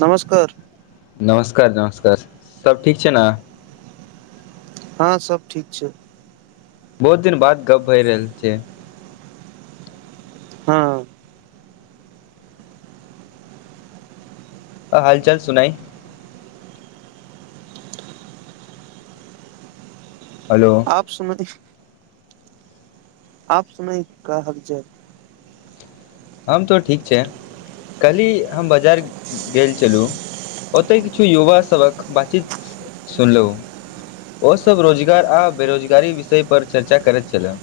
नमस्कार नमस्कार नमस्कार सभ ठीक छै ने? हँ सब ठीक छै। बहुत दिन बाद गप भइ रहल छै। हँ आ हाल चाल सुनाइ। हेलो आप सुन आप सुनाई का हाल चाल हम तो ठीक छै कल्हि हम बाजार गेल छलुं ओतय किछु युवासभक बातचीत सुनलहुँ ओसभ रोजगार आ बेरोजगारी विषयपर चर्चा करैत छलए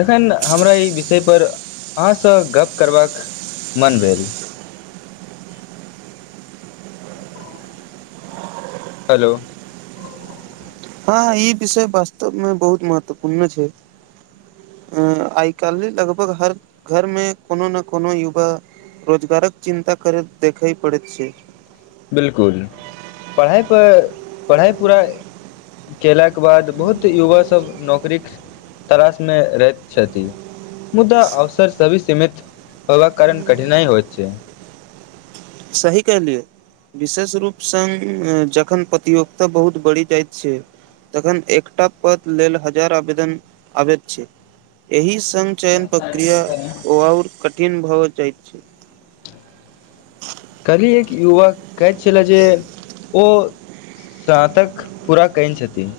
तखन हमरा एहि विषयपर अहाँसँ गप करबाक मन भेल। हलो। हां ई विषय वास्तव मे बहुत महत्वपूर्ण छै, अ आय-काल्हि लगभग हर घर मे कोनो ने कोनो युवा रोजगारक चिन्ता करे देखे पड़ैत छै। बिलकुल पढ़ाई पर पढ़ाई पूरा कयला के बाद बहुत युवा सब नौकरीक तलाशमे रहैत छथि, मुद्दा अवसर सभी सीमित होयबाक कारण कठिनाइ होएत छै। सही कहलियै विशेष रूप सम ए जखन प्रतियोगिता बहुत बढ़ि जाएत छै, तखन एकटा पद लेल हजार आवेदन आबैत छै, एहि उत्तम चयन पक्रिया ओआउर कट दिन भऽ जाई छै। कल्हि एक युवक कहैत छले जे ओ स्नातक पूरा कैने छथिन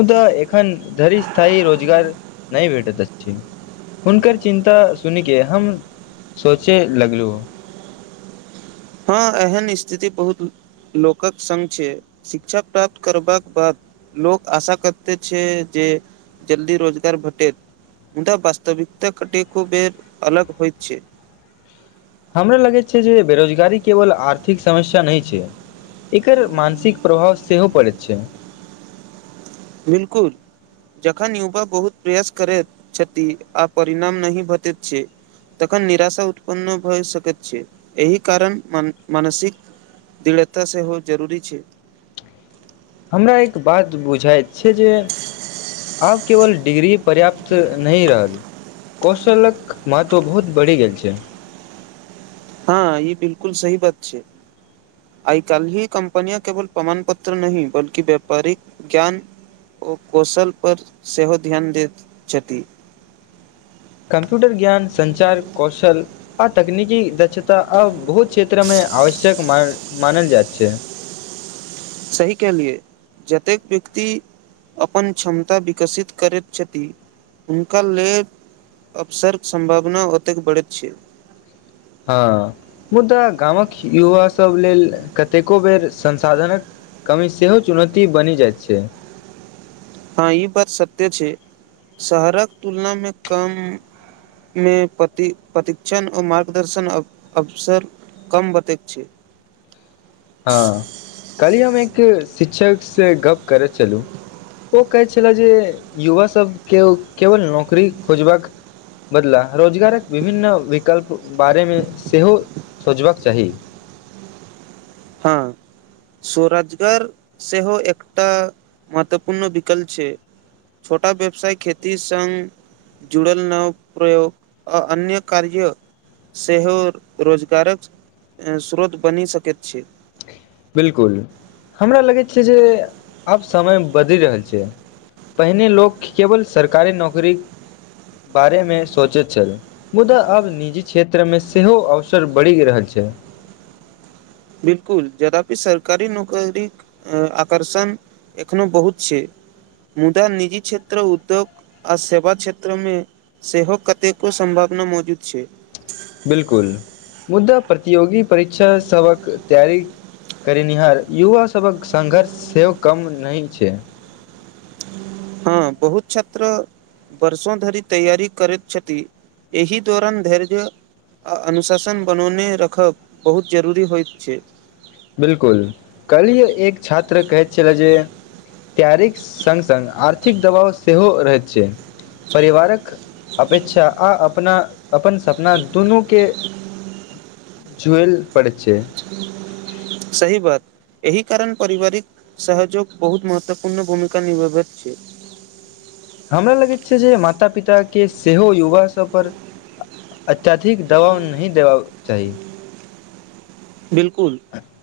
मुदा एखन धरि स्थायी रोजगार नहि भेटैत अछि हुनकर चिन्ता सुनि कऽ हम सोचे लगलु हां एहन स्थिति बहुत लोकक संग छै, शिक्षा प्राप्त करबाक बाद लोक आशा करते छै जे जल्दी रोजगार भेटेैत मुदा वास्तविकता कटि खूबे अलग होएत छै। हमरा लगै छै जे बेरोजगारी केवल आर्थिक समस्या नै छै, एकर मानसिक प्रभाव सेहो पड़ैत छै। बिलकुल जखन युवा बहुत प्रयास करैत छथि आ परिणाम नहि भटैत छै, तखन निराशा उत्पन्न भए सकैत छै, एहि कारण मान मानसिक दृढ़ता सेहो जरूरी छै। हमरा एक बात बुझाएत छै जे आब केवल डिग्री पर्याप्त नहि रहल, कौशलक महत्व बहुत बढ़ि गेल छै। हाँ ई बिलकुल सही बात छै आय-काल्हि कम्पनिया केवल प्रमाण पत्र नहि बल्कि व्यापारिक ज्ञान ओ कौशल पर सेहो ध्यान दैत छथि। कम्प्यूटर ज्ञान संचार कौशल आ तकनीकी दक्षता आब बहुत क्षेत्रमे आवश्यक मा मानल जाएत छै। सही कहलिये जतेक व्यक्ति अपन क्षमता विकसित करैत छथि, हुनका लेल अवसरक सम्भावना ओतेक बढ़ैत छै। हाँ मुद्दा गामक युवा सब लेल कतेको बेर संसाधनक कमी सेहो चुनौती बनि जाएत छै। हाँ ई बात सत्य छै शहरक तुलना मे कम मे पति प्रतिक्षण और मार्गदर्शन अव अवसर कम बतैत छै। हाँ कल्हि हम एक शिक्षक से गप्प करै छलु ओ कहै छला जे युवा सब के केवल नौकरी खोजबाक बदला रोजगारक विभिन्न विकल्प बारे मे सेहो सोचबाक चाही। हाँ स्वरोजगार सेहो एकटा महत्वपूर्ण विकल्प छै, छोटा व्यवसाय खेती संग जुड़ल नव प्रयोग आ अन्य कार्य सेहो रोजगारक ए स्रोत बनि सकैत छै। बिलकुल हमरा लगैत छै जे आब समय बदलि रहल छै, पहिने लोक केवल सरकारी नौकरी बारेमे सोचैत छल, मुदा आब निजी क्षेत्र मे सेहो अवसर बढ़ि रहल छै। बिलकुल यदापि सरकारी नौकरीक अ आकर्षण एखनो बहुत छै, मुदा निजी क्षेत्र, उद्योग आ सेवा क्षेत्र मे सेहो कतेको सम्भावना मौजूद छै। बिलकुल मुद्दा प्रतियोगी परीक्षा सबक तैयारी करेनिहार युवा सबक संघर्ष सेहो कम नै छै। हाँ बहुत छात्र वर्षो धरि तैयारी करैत छथि, एहि दौरान धैर्य आ अनुशासन बनौने रखब बहुत जरूरी होएत छै। बिलकुल कल्हि एक छात्र कहैत छलै जे तैयारीक संग-संग आर्थिक दबाव सेहो रहैत छै, परिवारक अपेक्षा आ अपना अपन सपना दुनू के झुएल पड़ैत छै। सही बात एहि कारण पारिवारिक सहजोग बहुत महत्वपूर्ण भूमिका निभाबैत छै। हमरा लगैत छै जे माता-पिता के सेहो युवा सब पर अत्यधिक दबाव नहि देबाक चाही। [unintelligible] कुल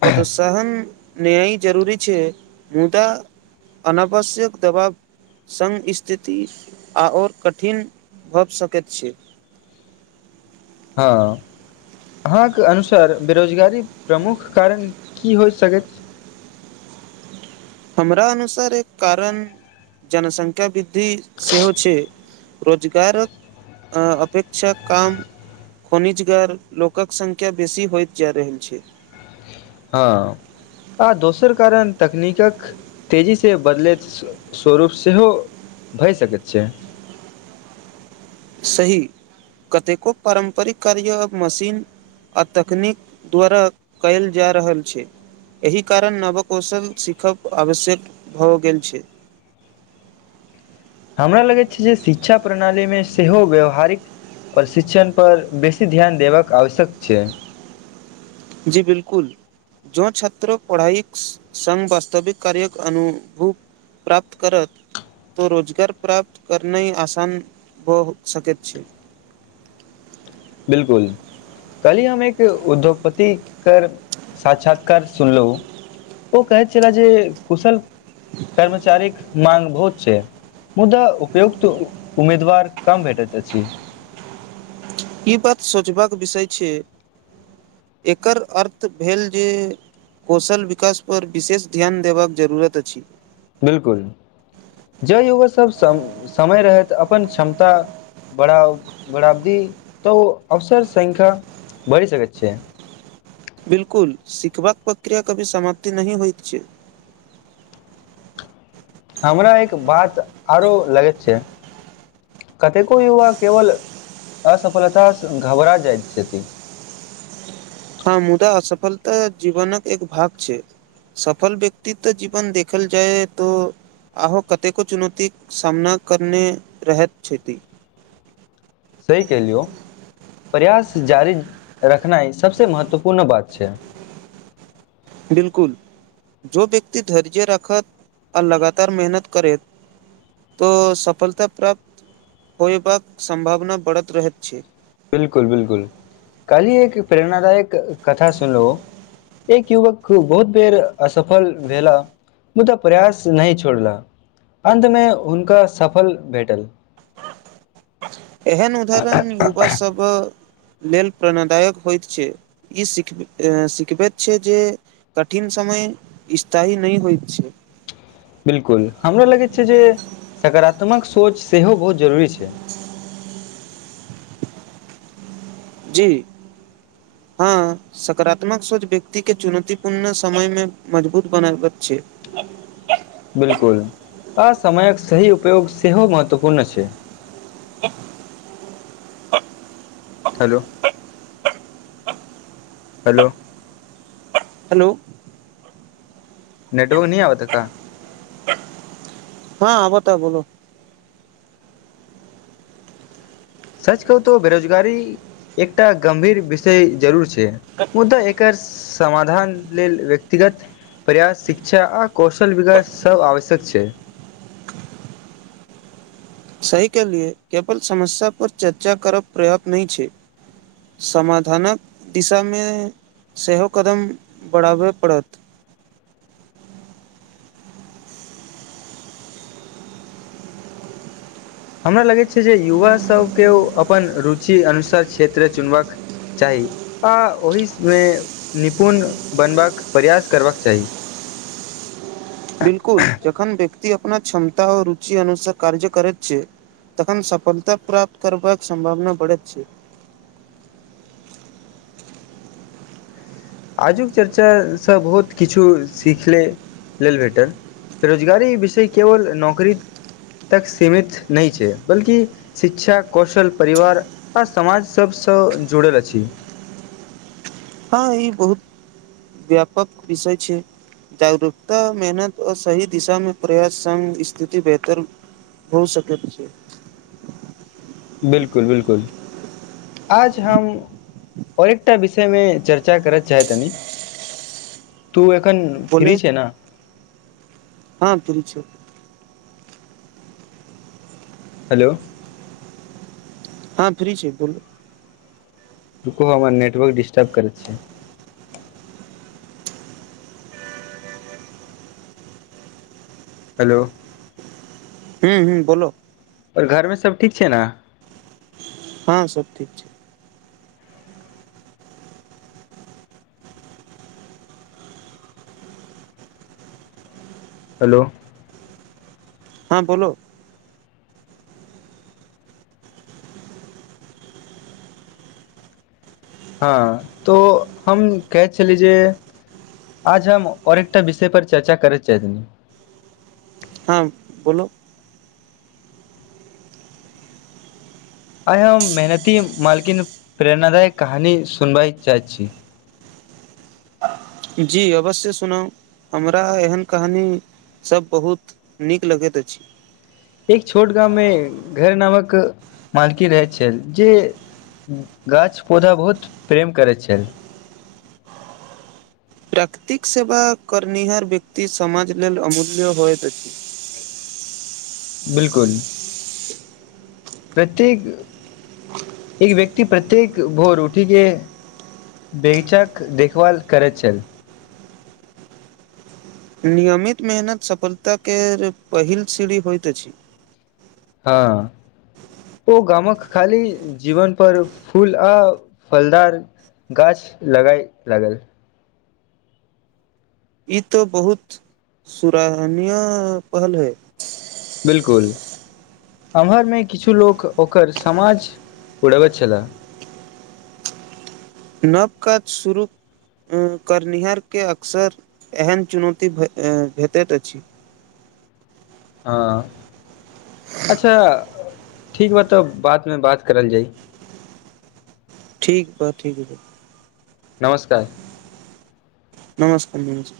पदोत्साहन न्याय जरूरी छै मुद्दा अनावश्यक दबाव संग स्थिति आओर कठिन भऽ सकैत छै। हाँ अहाँके अनुसार बेरोजगारी के प्रमुख कारण की होय सकैत हमरा अनुसार एक कारण जनसंख्या वृ द्धि सेहो छै। रोजगारक अ अपेक्षा काम खोनिजगर लोकक संख्या बेसी होएत जा रहल छै। हां आ दोसर कारण तकनीकक तेजी से बदलैत स्वरूप सेहो भए सकैत छै। सही कतेको पारम्परिक कार्य आब मशीन आ तकनीक द्वारा कयल जा रहल छै, एहि कारण नव कौशल सीखब आवश्यक भऽ गेल छै। हमरा लगै छै जे शिक्षा प्रणाली मे सेहो व्यावहारिक प्रशिक्षण पर बेसी ध्यान देबाक आवश्यक छै। जी बिलकुल जो छात्र पढ़ाई स संग वास्तविक कार्यक अनुभूव प्राप्त करत तो रोजगार प्राप्त करने आसान भ सकैत छै। बिलकुल कलहि हम एक उद्योगपति कर साक्षात्कार सुनलौ ओ कहैत छला जे कुशल कर्मचारीक माँग बहुत छै, मुदा उपयुक्त उम्मीदवार कम भेटैत अछि। इ बात सोचबाक विषय छै, एकर अर्थ भेल जे कौशल विकास पर विशेष ध्यान देबाक जरूरत अछि। बिलकुल जँ युवा सब सम समय रहैत अपन क्षमता बढ़ाउ बढ़ाबदी तऽ उ अवसर संख्या बढ़ि सकैत छै। बिलकुल सिखबाक प्रक्रिया कभी समाप्ति नहि होएत छै। हमरा एक बात आरो लगैत छै कतेको युवा केवल असफलता सँ घबरा जाएत छथि। हँ मुदा असफलता जीवनक एक भाग छै सफल व्यक्तित जीवन देखल जाय तो आहो कतेको चुनौतीक सामना करने रहैत छथि। सेहि केहलियौ प्रयास जारी रखनाइ सभसे महत्वपूर्ण बात छै। बिलकुल जो व्यक्ति धैर्य राखत आ लगातार मेहनत करैत तो सफलता प्राप्त होयबाक संभावना बढ़त रहैत छै। बिलकुल बिलकुल काल्ही एक प्रेरणादायक कथा सुनलो एक युवक बहुत बेर असफल भेला मुदा प्रयास नहि छोड़ला अन्तमे हुनका सफल भेटल। एहन उदाहरण युवा सब लेल प्रणदायक होएत छै, इ सिख एं सिखबैत छै जे कठिन समय स्थायी नहि होएत छै। बिलकुल हमरा लगैत छै जे सकारात्मक सोच सेहो बहुत जरूरी छै। जी हँ सकारात्मक सोच व्यक्ति के चुनौतीपूर्ण समय मे मजबूत बनाबैत छै। बिलकुल आ समयक सही उपयोग सेहो महत्वपूर्ण छै। [unintelligible] हेलो हेलो हेलो नेटवर्क नहि आब त का? हँ आबता बोलो। सच कहू तो बेरोजगारी एकटा गम्भीर विषय जरूर छै मुदा एकर समाधान लेल व्यक्तिगत प्रयास, शिक्षा आ कौशल विकास सभ आवश्यक छै। सही कहलिए केवल समस्या पर चर्चा करब पर्याप्त नहि छै समाधानक दिशामे सेहो कदम बढ़ाबय पड़त। हमरा लगैत छै जे युवा सभकेओ अपन रुचि अनुसार क्षेत्र चुनबाक चाही आ ओहिसमे निपुण बनबाक प्रयास करबाक चाही। बिलकुल जखन व्यक्ति अपना क्षमता और रुचि अनुसार कार्य करैत छै तखन सफलता प्राप्त करबाक सम्भावना बढ़ैत छै। आजुक चर्चासँ बहुत किछु सीखले लेल भेटल। बेरोजगारी विषय केवल नौकरी तक सीमित नहि छै बल्कि शिक्षा, कौशल, परिवार आ समाज सभसँ जुड़ल अछि। हँ ई बहुत व्यापक विषय छै। जागरूकता, मेहनत और सही दिशा मे प्रयास संग स्थिति बेहतर हो सकैत छै। बिलकुल बिलकुल आज हम और एकटा विषयमे चर्चा करय चाहैतनि तू एक कन बोले फ्री छै ने? हँ फ्री छीयऊ। हेलो हँ फ्री छीयै, बोलू रुको आब हमर नेटवर्क डिस्टर्ब करै छै। हेलो हूं हूं बोलो और घरमे सब ठीक छै ने? हँ सभ ठीक छै। हेलो हाॅं बोलो हँ तो हम कहै छलि जे आज हम और एकटा विषय पर चर्चा करय चाहैत रहनी हाॅं बोलो आइ हम मेहनती मालकिन प्रेरणादायक कहानी सुनबय चाहैत छी। जी अवश्य सुनाउ हमरा एहन कहानीसभ बहुत नीक लगैत अछि। एक छोट गाममे घर नामक मालकी रहैत छल जे गाछ पौधा बहुत प्रेम करैत छल। प्राकृतिक सेवा करनिहार व्यक्ति समाज लेल अमूल्य होइत अछि। बिलकुल प्रत्येक एक व्यक्ति प्रत्येक भोर उठिके बगीचाक देखभाल करैत छल। नियमित मेहनत सफलताके पहिल सीढ़ी होइत अछि हँ ओ गामक खाली जीवन पर फूल आ फलदार गाछ लगाए लागल। ई तऽ बहुत सुराहनीय पहल अई। बिलकुल एम्हरमे किछु लोक ओकर समाज उड़बैत छलैह। नव काज शुरू करनिहारके अक्सर एहन चुनौती भेटैत अछि। हँ, अच्छा ठीक बा तऽ बादमे बात करल जाइ। ठीक ब ठीक नमस्कार नमस्ते नमस्ते।